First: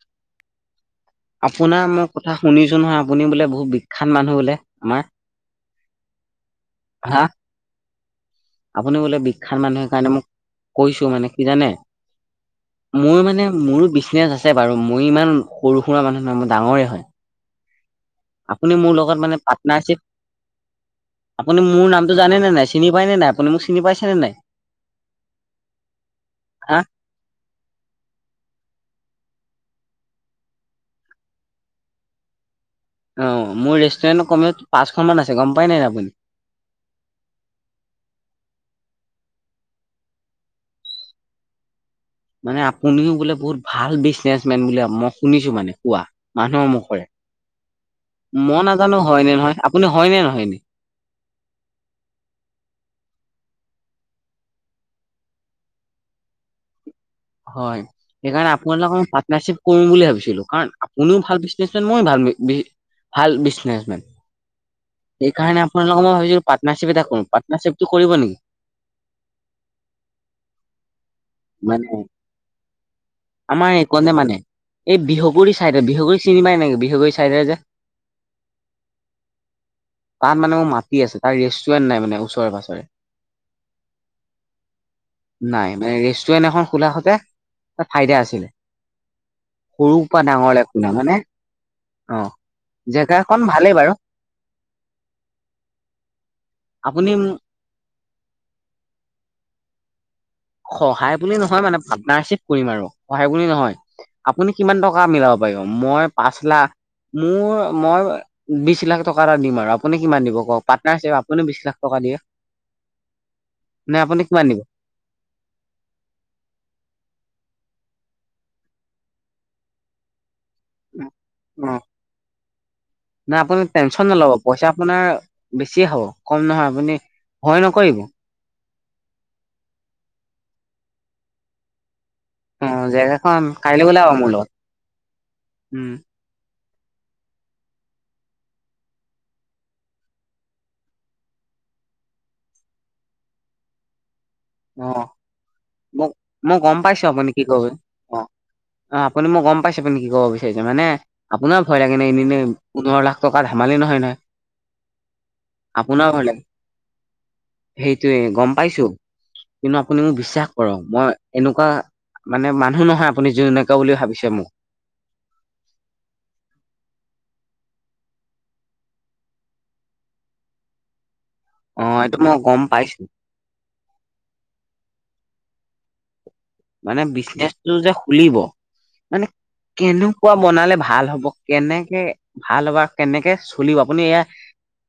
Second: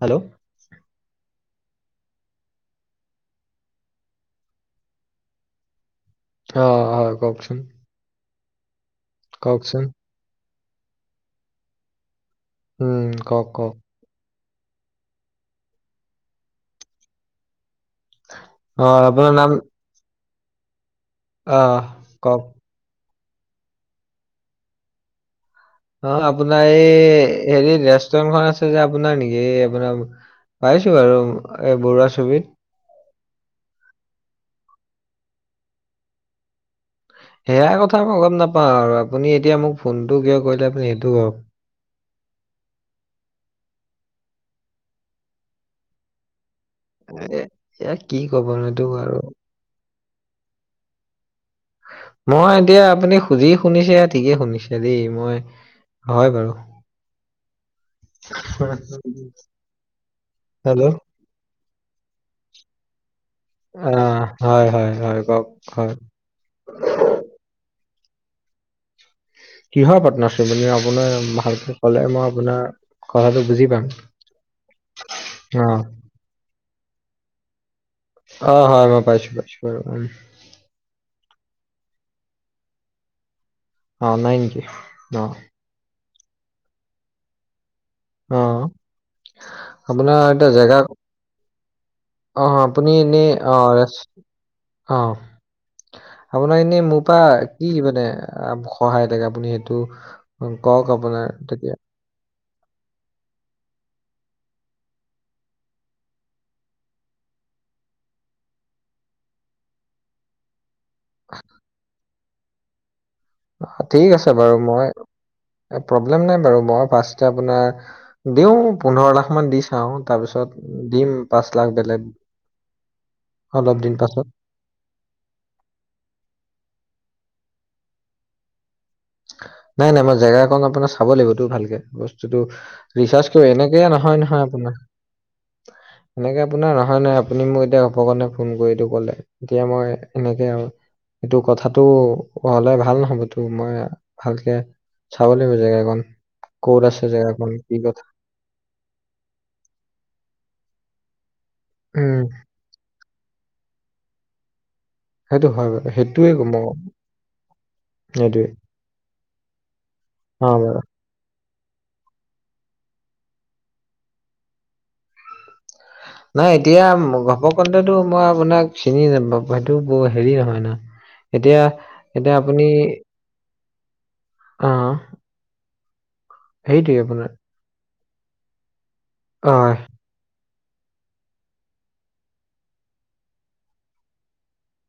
Hello আপোনাৰ মই কথা শুনিছোঁ নহয়, আপুনি বোলে বহুত বিখ্যাত মানুহ বোলে আমাৰ। অ', হয় কওকচোন! আপুনি বোলে বিখ্যাত কওকচোন মানুহে কাৰণে মোক কৈছো মানে কি জানে? উম মোৰ মানে কওক কওক মোৰো বিচনেচ আছে আছে বাৰু মই ইমান সৰু সুৰা মানুহ নহয় মোৰ ডাঙৰে হয় আপুনি মোৰ অঁ লগত আপোনাৰ মানে নাম পাৰ্টনাৰশ্বিপ আপুনি আহ মোৰ নামটো জানে কওক নে নাই চিনি পায়নে নাই আপুনি মোক চিনি পাইছেনে নাই? অ', আপোনাৰ হা এই হেৰি ৰেষ্টুৰেন্টখন আছে যে আপোনাৰ নেকি? এই আপোনাৰ পাইছো আৰু এই বৰুৱা ছবিত। অ', মোৰ ৰেষ্টুৰেণ্টত কমেও পাঁচখন মান আছে গম পাই নাই আপুনি? সেয়া কথা মই গম নাপাওঁ আৰু আপুনি এতিয়া মোক ফোনটো কিয় কৰিলে আপুনি সেইটো কওক। মানে আপুনিও বোলে বহুত ভাল বিজনেচ মেন বুলি মই শুনিছো মানে কোৱা। মানুহৰ মুখৰে এ এয়া কি ক'ব মই নো এইটো নাজানো আৰু হয়নে নহয় আপুনি হয়নে নহয় এনে? মই এতিয়া আপুনি যি শুনিছে ঠিকে শুনিছে দেই। মই হয় বাৰু। হয় সেইকাৰণে আপোনালোকক ম পাৰ্টনাৰশ্বিপ কৰিম বুলি ভাবিছিলো কাৰণ হেল্ল' আপুনিও ভাল মই ভাল বি ভাল বিজনেচমে আহ হয় হয় হয় কওক সেইকাৰণে হয় আপোনালোকক মই ভাবিছো পাটনাৰচিপ এটা কৰো পাটনাৰ কৰিব নেকি? কিহৰ পাৰ্নাৰশ্বিপ এ আপোনাৰ ভালকে মানে ক'লে মই আপোনাৰ কথাটো বুজি আমাৰ পাম এক নে মানে এই বিহুগুৰি অ চাইডত বিহুগুৰি চিনি পায় বিহুগুৰি চাইদে যে অ হয় মই পাইছো পাইছো বাৰু উম তাত মানে মোৰ মাটি আছে তাৰ ৰেষ্ট ৱেন্ট নাই মানে ওচৰে পাজৰে। অ', নাইকি অহ। ৱেন্ট এখন খোলা হতে ফাইদা অ আছিল। আপোনাৰ এটা জেগা অ', আপুনি এনেই জেগাখন ভালেই আহ বাৰু অ', আপোনাৰ এনেই মোৰ পৰা আপুনি কি মানে আহ সহায় থাকে আপুনি সেইটো কওক সহায় আপোনাৰ বুলি নহয় তেতিয়া মানে পাৰ্টনাৰশ্বিপ কৰিম আৰু সহায় বুলি নহয়। আপুনি কিমান টকা মিলাব পাৰিব মই পাঁচ লাখ মোৰ মই বিশ লাখ টকা এটা দিম আৰু আপুনি কিমান দিব কওক। পাটনাৰশ্বিপ আপুনিও বিশ লাখ টকা দিয় ঠিক আছে কিমান দিব? বাৰু মই [inaudible] প্ৰব্লেম নাই বাৰু মই ফ্ৰাচৰ্টে আপোনাৰ দিওঁ পোন্ধৰ লাখ মান দি চাওঁ তাৰপিছত দিম পাঁচ লাখ বেলেগ নাই আপুনি অলপ দিন টেনচন পাছত নলব পইচা আপোনাৰ বেছিয়ে হ'ব কম নহয় আপুনি ভয় নকৰিব। নাই নাই মই জেগা এক আপোনাৰ চাব লাগিবতো ভালকে বস্তু টো অ ৰিচাৰ্চ জেগাখন কৰি এনেকে কাইলৈ ওলাব নহয় মোৰ নহয় লগত আপোনাৰ। উম এনেকে আপোনাৰ নহয় নহয় আপুনি মোক এতিয়া অপকণে ফোন কৰিটো কলে এতিয়া মই এনেকে আৰু এইটো কথাাতটো হলে ভাল হ'বতো মই ভালকে অ', চাব লাগিব জেগাকণ মই-মই গম ক'ত পাইছো আছে আপুনি কি জেগাকণ ক'ব কথা অ' অ', আপুনি মই গম পাইছে আপুনি কি ক'ব বিচাৰিছে মানে আপোনাৰ ভয় লাগে নে উম এনে এনে পোন্ধৰ লাখ টকা ধেমালি নহয় নহয়। সেইটো হয় বাৰু আপোনাও ভয় সেইটোৱে লাগে মই সেইটোয়ে সেইটোৱে গ'ম পাইছে। কিন্তু আপুনি মোক বিশ্বাস অ কৰক। বাৰু মই এনেকুৱা মানে মানুহ নহয় আপুনি যেনেকুৱা বুলি ভাবিছে মোক। নাই এতিয়া ঘপকনটেতো মই আপোনাক চিনি নাপাওঁ, সেইটো হেৰি নহয় ন। এতিয়া- অ এইটো মই এতিয়া গম আপুনি, পাইছো অ'। সেইটোৱে মানে আপোনাৰ বিজনেচটো যে খুলিব মানে অ কেনেকুৱা বনালে ভাল হ'ব কেনেকে ভাল হ'ব আৰু কেনেকে চলিব আপুনি এয়া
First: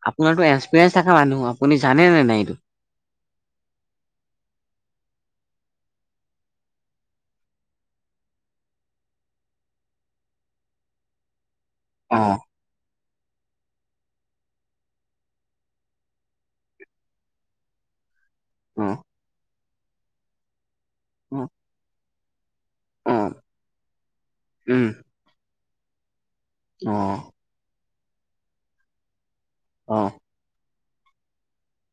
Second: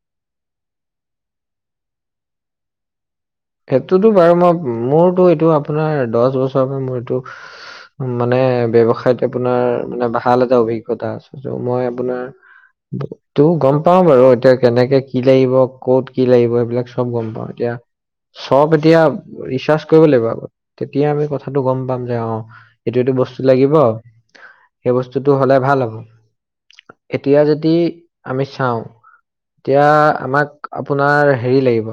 আপোনাৰো এক্সপিৰিয়েঞ্চ থকা মানুহ আপুনি জানেনে নাই এইটো। সেইটোতো বাৰু মই মোৰতো এইটো আপোনাৰ দচ বছৰৰ পৰা মোৰ এইটো মানে এ ব্যৱসায়ত আপোনাৰ মানে ভাল এটা অভিজ্ঞতা আছে মই অ আপোনাৰ টো গম পাও বাৰু এতিয়া কেনেকে কি লাগিব ক'ত কি লাগিব এইবিলাক চব গম পাও এতিয়া চব অ এতিয়া ৰিচাৰ্চ কৰিব লাগিব আকৌ, তেতিয়া আমি অ কথাটো গম পাম যে অ' এইটো-এইটো অ বস্তু লাগিব, উম সেই বস্তুটো হ'লে ভাল হ'ব। অ এতিয়া যদি আমি চাওঁ এতিয়া অ আমাক আপোনাৰ হেৰি লাগিব,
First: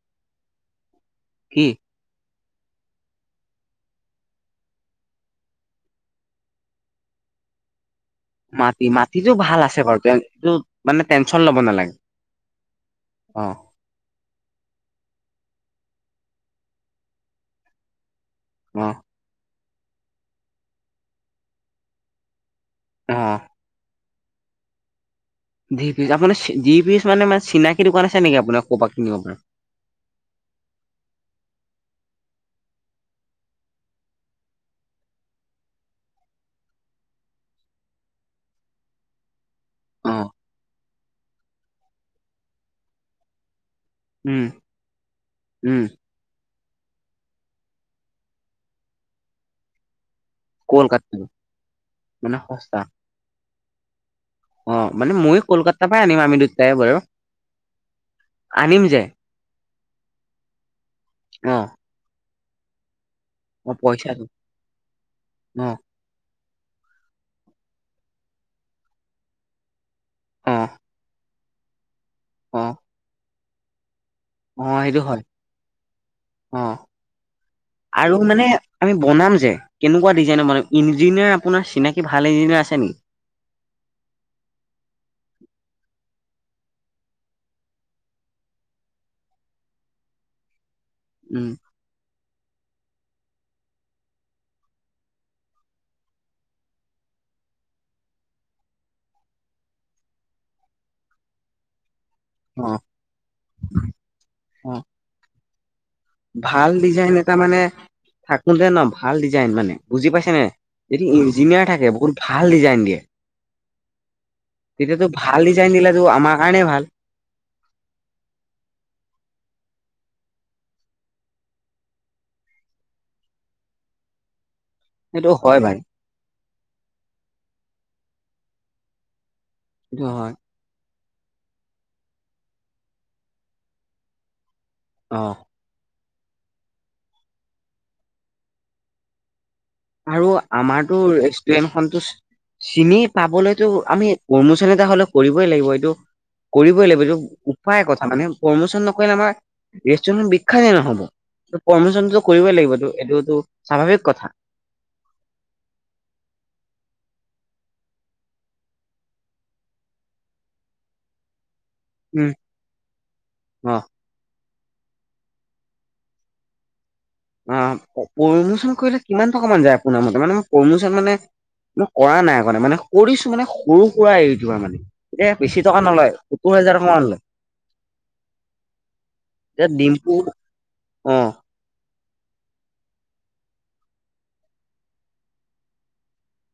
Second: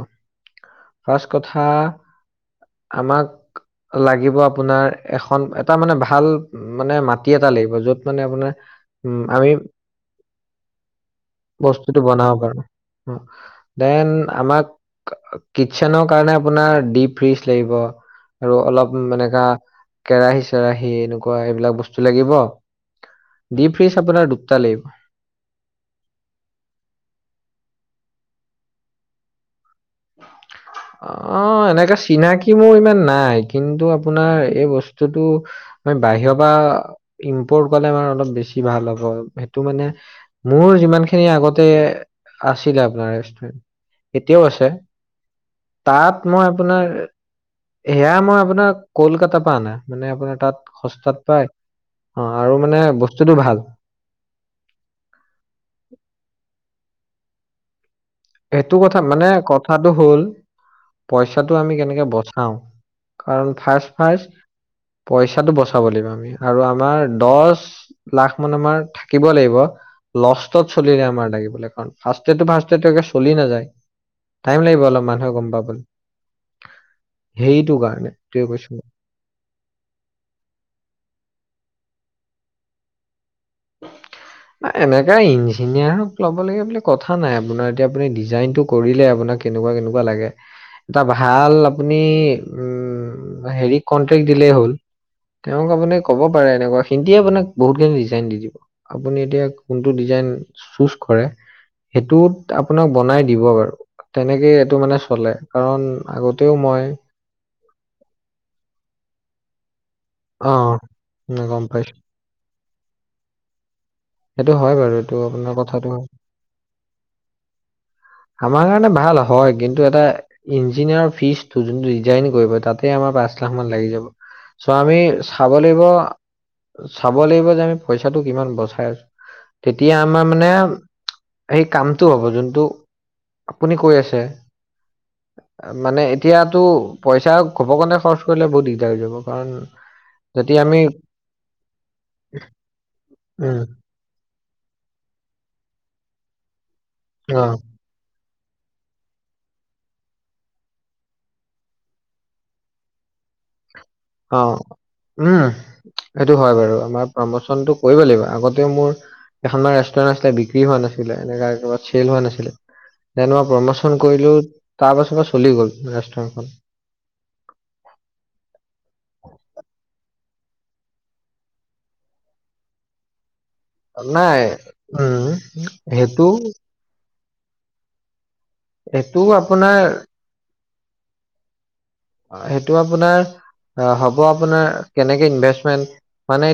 ফাৰ্ষ্ট কি কথা আমাক লাগিব আপোনাৰ এখন এটা মানে ভাল মানে মাটি এটা লাগিব য'ত মানে আপোনাৰ মাটি উম মাটিতো আমি ভাল আছে বাৰু তে এইটো মানে টেনচন ল'ব নালাগে বস্তুটো বনাব পাৰোঁ। অ দেন আমাক কিটচেনৰ কাৰণে আপোনাৰ ডিপ ফ্ৰিজ লাগিব। আৰু অ অলপ এনেকা কেৰাহী চেৰাহী এনেকুৱা এইবিলাক বস্তু লাগিব। অ ডিপ ফ্ৰিজ আপোনাৰ দুটা লাগিব। ডিপ ফ্ৰিচ আপোনাৰ দিপ ফ্ৰিচ মানে- মানে চিনাকি দোকান আছে নেকি আপোনাৰ ক'পা কিনিব পৰা। [inaudible] অ' এনেকা চিনাকি মোৰ ইমান নাই, কিন্তু আপোনাৰ এই বস্তুটো মই বাহিৰৰ পৰা ইম্পৰ্ট ক'লে মানে অলপ বেছি ভাল হ'ব সেইটো মানে অ', মোৰ যিমান খিনি আগতে আছিলে আপোনাৰ ৰেষ্টুৰেণ্ট এতিয়াও উম, আছে, উম, তাত মান আপোনাৰ সেয়া মই আপোনাৰ কলকাতাৰ পৰা আনা মানে আপোনাৰ তাত কলকাতা সস্তাত পায় অ' আৰু মানে বস্তুটো ভাল। অ' মানে ময়ো কলকাতাৰ পৰাই আনিম আমি দুটাই বাৰু। সেইটো আনিম কথা যে মানে, কথাটো হ'ল পইচাটো অ', আমি কেনেকে বচাও। কাৰণ অ', পইচাটো ফাৰ্ষ্ট-ফাৰ্ষ্ট পইচাটো অ', বচাব লাগিব আমি, আৰু আমাৰ দছ লাখ মান আমাৰ থাকিব লাগিব, লষ্টত অ', চলিলে আমাৰ লাগিব [unintelligible] অ', ফাৰ্ষ্টতেটো-ফাৰ্ষ্টতেটো একে চলি নাযায়, টাইম অ', লাগিব সেইটো অলপ হয় মানুহে গম পাবলে। অ'। আৰু মানে সেইটোৱে কৈছো মই আমি বনাম যে, কেনেকুৱা ডিজাইনৰ মানে ইঞ্জিনিয়াৰ আপোনাৰ চিনাকি ভাল [unintelligible] আছে নেকি। আ এনেকা ইঞ্জিনিয়াৰক ল'ব লাগে বুলি কথা নাই আপোনাৰ এতিয়া আপুনি ডিজাইনটো কৰিলে আপোনাক কেনেকুৱা-কেনেকুৱা লাগে। এটা উম, ভাল আপুনি উম হেৰি কনট্ৰেকট দিলেই হ'ল। তেওঁক আপুনি ক'ব পাৰে এনেকুৱা সিহঁতিয়ে আপোনাক বহুত খিনি ডিজাইন দি দিব। আপুনি এতিয়া কোনটো ডিজাইন চুজ কৰে। সেইটোত অ', আপোনাক বনাই দিব বাৰু, তেনেকে এইটো অ', মানে চলে, কাৰণ আগতেও ভাল মই ডিজাইন এটা মানে থাকো তে ন ভাল ডিজাইন মানে। বুজি পাইছানে, অ যদি ইঞ্জিনিয়াৰ গম থাকে পাইছো বহুত ভাল ডিজাইন দিয়ে। সেইটো হয় বাৰু তেতিয়াতো এইটো ভাল আপোনাৰ ডিজাইন কথাটো। দিলেতো আমাৰ কাৰণে ভাল। আমাৰ কাৰণে ভাল হয়, কিন্তু এটা ইঞ্জিনিয়াৰৰ ফিজটো যোনটো দিজাইন কৰিব, তাতে আমাৰ পাঁচ লাখ মান লাগি যাব। চ' আমি সেইটো চাব হয় ভাই লাগিব- চাব লাগিব যে আমি পইচাটো কিমান বচাই আছো। তেতিয়া সেইটো আমাৰ হয় মানে সেই কামটো হ'ব যোনটো, আপুনি কৈ আছে মানে এতিয়াতো পইচা ঘপকনে কাৰণে খৰচ কৰিলে বহুত দিগদাৰ হৈ যাব কাৰণ আৰু যদি আমি আমাৰতো ৰেষ্টুৰেন্ট খনতো চিনি উম পাবলৈতো আমি প্ৰমোচন এটা হ'লেও কৰিবই লাগিব এইটো কৰিবই লাগিব এইটো অ উপায় কথা মানে প্ৰমোচন নকৰিলে আমাৰ ৰেষ্টুৰে বিখ্যানে নহ'ব। পমিশনটোতো কৰিবই লাগিবতো এইটোতটো স্বাভাৱিক কথা। অ উম, সেইটো হয় বাৰু আমাৰ প্ৰমোচনটো কৰিব লাগিব আগতেও মোৰ এখনমান ৰেষ্টুৰেট আছিলে বিক্ৰী হোৱা নাছিলে এনে। চেল হোৱা উম নাছিলে যে মই অ প্ৰমোচন কৰিলো। তাৰ পাছৰ পৰা চলি গ'ল ৰেষ্টুৰেটখন। অ, প্ৰমোচন কৰিলে কিমান টকা মান যায় আপোনাৰ মতে মানে ম প্ৰমোচন মানে মই কৰা নাই কাৰণে মানে কৰিছো মানে গৰু কুৰা আহ নাই তমাৰ মানে উম এয়া পেছি টকা নলয় সত্তৰ হোজাৰ টকা মান লয়। এইটো আপোনাৰ। অহ ', সেইটো আপোনাৰ হ'ব আপোনাৰ কেনেকে ইনভেষ্টমেন্ট মানে।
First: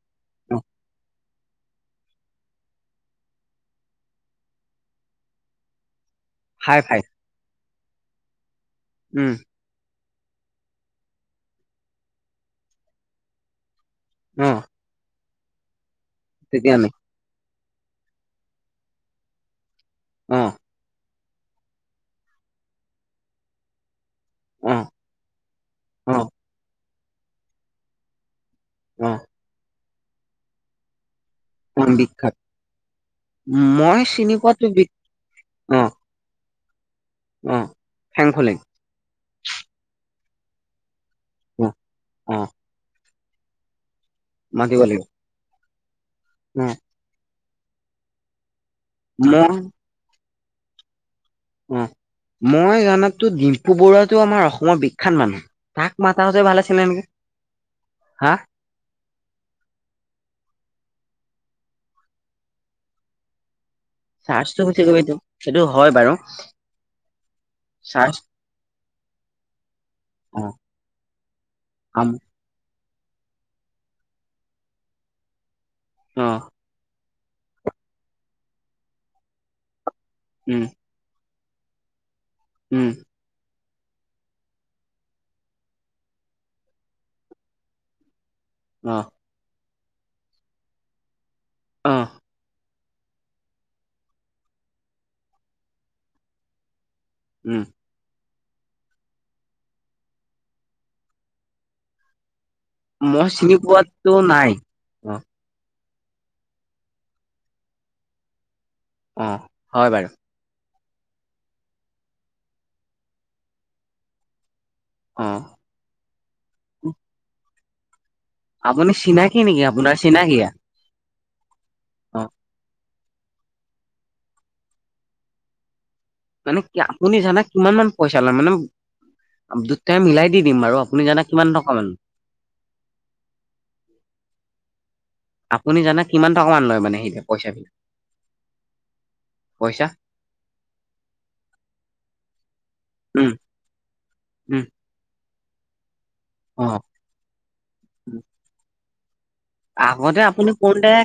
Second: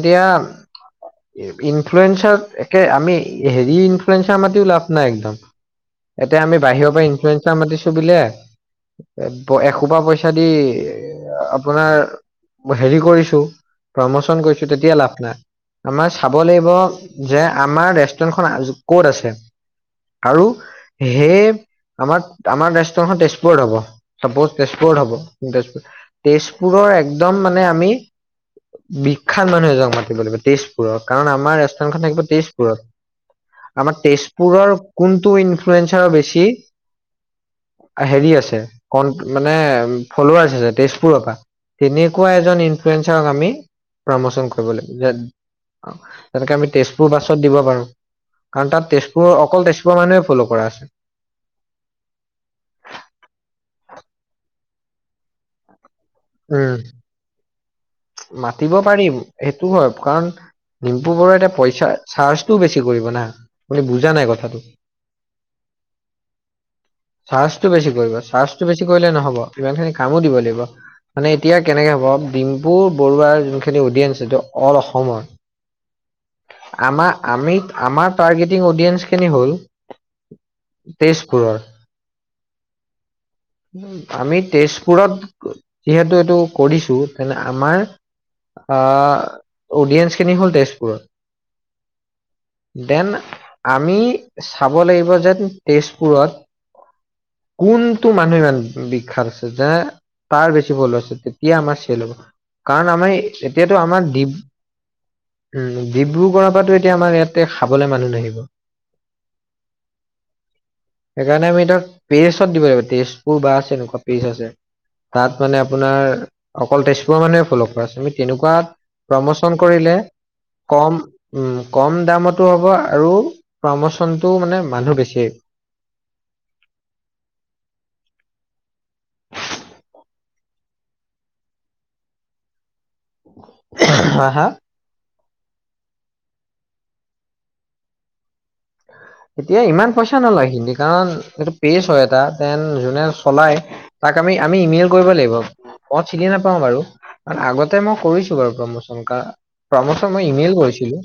অ', এতিয়াৰ ইনফ্লুয়েন্ঞ্চাৰ একে আমি হেৰি ইনফ্লুয়েন্ঞ্চাৰ মাটও লাভ নাই একদম। এতিয়া আমি হাই বাহিৰৰ ফাই পৰা ইঞ্চুৰেঞ্চ মাতিছো বুললে উম, এশোপা পইচা। ইচা দি আপোনাৰ হেৰি কৰিছো। প্ৰমোচন অ', কৰিছো তেতিয়া লাভ নাই। আমাৰ চাব লাগিব তেতিয়া নাই যে আমাৰ ৰেষ্টুৰেন্টখন ক'ত আছে। আৰু অ', সেই আমাৰ- আমাৰ ৰাজষ্টখন তেজপুৰত হ'ব। চাপজ অ', তেজপুৰত হ'ব তেজপুৰ - অ', তেজপুৰৰ একদম মানে আমি অ', বিখ্যাত মানুহ এজনক মাতি লাগিব তেজপুৰৰ কাৰণ আমাৰ অ', ৰেষ্টুৰেণ্টখন থাকিব বিখ্যাত তেজপুৰত। আমাৰ মই চিনি পোৱাতো তেজপুৰৰ বি কোনটো অ', ইনফ্লুয়েন্ঞ্চা বেছি। অ', হেৰি ফেংফলেং আছে কন মানে তেজপুৰৰ পৰা অ', তেনেকুৱা অ', এ ইনফ্লোইঞ্চাৰক আমি প্ৰমোচন কৰিব লাগিব যে তেনেকে আমি অ', তেজপুৰ বাছত দিব পাৰো। কাৰণ তাত তেজপুৰৰ মই অকল তেজপুৰৰ মানুহে ফ'ল' কৰা আছে। উম, মই জানাতো ডিম্পু বৰুৱাতটো আমাৰ অসমৰ বিখ্যাত মানুহ তাক মাতাহতে ভালে উম আছিল নেকি। হা মাতিব পাৰিম সেইটো হয় কাৰণ দিম্পু বৰু এতিয়া পইচা চাৰ্জটোও বেছি কৰিব না। আপুনি বুজা নাই কথাটো চাৰ্জটো গুি গ এইটো সেইটো হয় বাৰু। চাৰ্জটো বেছি কৰিব চাৰ্জ চাৰ্জটো বেছি কৰিলে নহব ইমান খিনি কামো দিব অ', লাগিব। মানে এতিয়া কেনেকে আম হ'ব ডিম পু বৰুৱাৰ যোনখিনি অডিয়েঞ্চ এইটো অল অ', অসমৰ আমাৰ আমি আমাৰ টাৰ্গেটিং অডিয়েন্স খিনি হ'ল। উম, কুকুৰৰ। উম, আমি তেজপুৰত যিহেতু এইটো কৰিছো তেনে আমাৰ অ', আহ, অডিয়েঞ্চ খিনি হ'ল তেজপুৰত অহ ', দেন আমি চাব লাগিব যেন তেজপুৰত উম, কোনটো মানুহে ভাল বিখ্যাত আছে যে তাৰ বেছি ভল আছে তেতিয়া আমাৰ চেল হ'ব। কাৰণ আমাৰ মই চিনি এতিয়াতো আমাৰ পোৱাতো দ উম, নাই অ', ডিব্ৰুগড়ৰ পৰাো এতিয়া আমাৰ ইয়াতে খাবলৈ মানুহ নাহিব। অহ, হয় বাৰু সেইকাৰণে আমি ধৰ পেৰিচত দিব লাগিব তেজপুৰ বা আছে নকুৱা পেৰিচ আছে। অ'। তাত মানে আপোনাৰ অকল তেজপুৰৰ মানুহে ফ'ল' কৰা আছে। তেনেকুৱাত আপুনি চিনাকি প্ৰমোচন নেকি আপোনাৰ কৰিলে চিনাকিয়া কম উম কম অ দামতো হ'ব আৰু প্ৰমোচনটো মানে মানুহ বেছি মানে কি আপুনি জানে কিমান মান পইচা লে মানে দুটাই মিলাই দি দিম বাৰু আপুনি জানা কিমান টকা মান হা [unintelligible] আপুনি জানে কিমান টকামান লয় মানে সেই পইচাটো এতিয়া ইমান পইচা নলয় হিন্দী কাৰণ এইটো পেজ হয় এটা দেন যোনে উম চলাই তাক আমি আমি উম ইমেইল কৰিব লাগিব। মই চিনি নাপাও অ বাৰু কাৰ আগতে মই কৰিছো বাৰু প্ৰমোচন কাৰ প্ৰমোচন আগতে মই আপুনি ইমেইল কোনতে কৰিছিলো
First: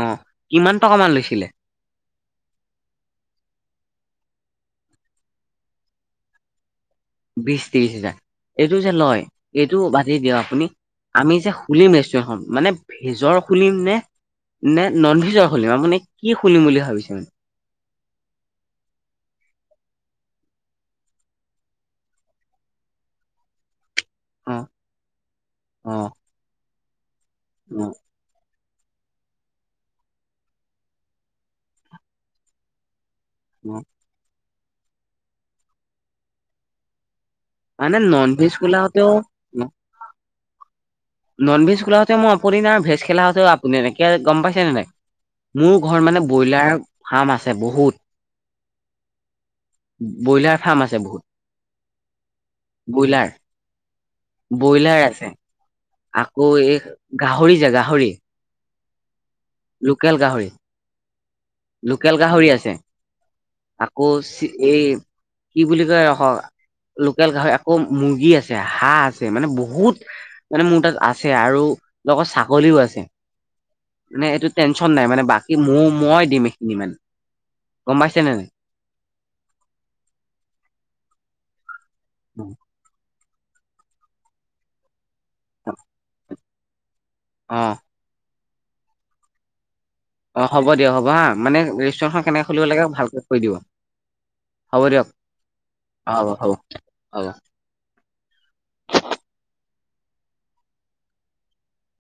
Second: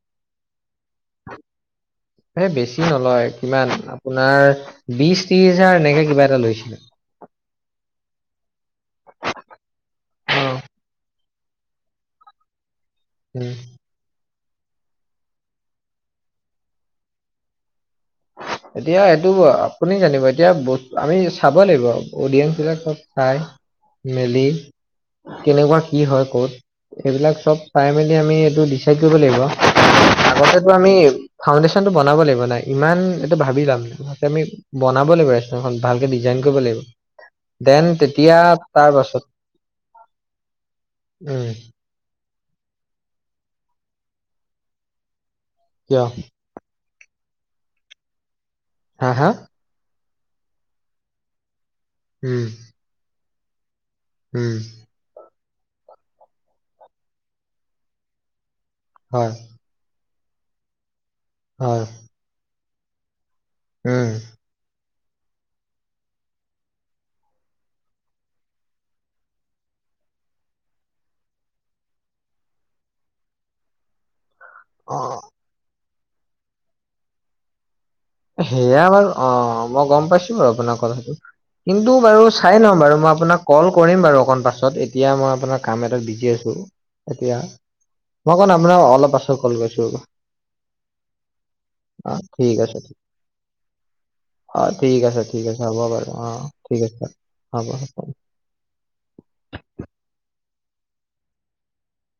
অ কিমান টকামান লৈছিলে এই বেছি নলয় কিমান আপোনাৰ বিশ ত্ৰিশ হাজাৰ এনেকে কিবা এটা লৈছিলে। বিশছ ত্ৰিশ হোজাৰ। এইটো যে লয় এইটো বাজতি দিয়ক উম আপুনি আমি যে খুলিম ৰেষ্টুৰেণ্টখন মানে ভেজৰ খুলিম নে নে নন ভেজৰ খুলিম আৰু মানে কি খুলিম বুলি ভাবিছে মানে। [unintelligible] এতিয়া এইটো আপুনি জানিব এতিয়া আমি চাব লাগিব অডিয়েঞ্চ বিলাক চব চাই। মেলি অ কেনেকুৱা অ কি হয় ক'ত সেইবিলাক চব অ চাই মেলি আমি এইটো দিছো [unintelligible] আমি ফাউণ্ডেশ্যনটো বনাব লাগিব নাই ইমান এইটো ভাবি অ লাম আমি বনাব লাগিব ভালকে ডিজাইন কৰিব লাগিব। দেন মানে নন তেতিয়া ভেজ তাৰ খোলাওতেও পাছত অ উম নন ভেজ খোলাাহঁতেও মই অপদি নাই ভেজ খেলাোঁতেও আপুনি নাই এনেকে গম পাইছেনেে নাই। মোৰ ঘৰত কিয় মানে ব্ৰইলাৰ ফাৰ্ম আছে বহুত। হা, হা। ব্ৰইলাৰ ফাৰ্ম আছে উম বহুত ব্ৰইলাৰ। উম ব্ৰইলাৰ আছে আকৌ এই গাহৰি যে গাহৰি হয়। লোকেল গাহৰি। হয় লোকেল গাহৰি আছে। আকৌ উম এই কি বুলি কয়। লোকেল গাহৰি আকৌ মুৰ্গী আছে হাঁহ আছে মানে বহুত মানে মোৰ তাত আছে আৰু লগৰ ছাগলীও আছে মানে এইটো টেনচন অ নাই মানে বাকী ম মই দিম এইখিনি মান সেয়া বাৰু অ, মই গম পাইছো বাৰু আপোনাৰ কথাটো কিন্তু টো বাৰু চাই লওঁ বাৰু মই আপোনাক কল কৰিম বাৰু অকণ পাছত এতিয়া মই আপোনাৰ কাম এটাত বিজি আছো এতিয়া অ মই ক' আপোনাৰ অলপাছত কল কৰিছোঁ অ', হ'ব দিয়ক হ'ব হা মানে অ ৰেষ্টুৰেণ্টখন কেনেকৈ ঠিক খুলিব আছে লাগে ভালকৈ কৰি দিব। অ', হ'ব ঠিক দিয়ক আছে ঠিক আছে হ'ব বাৰু অ ঠিক আছে হ'ব হব। [inaudible]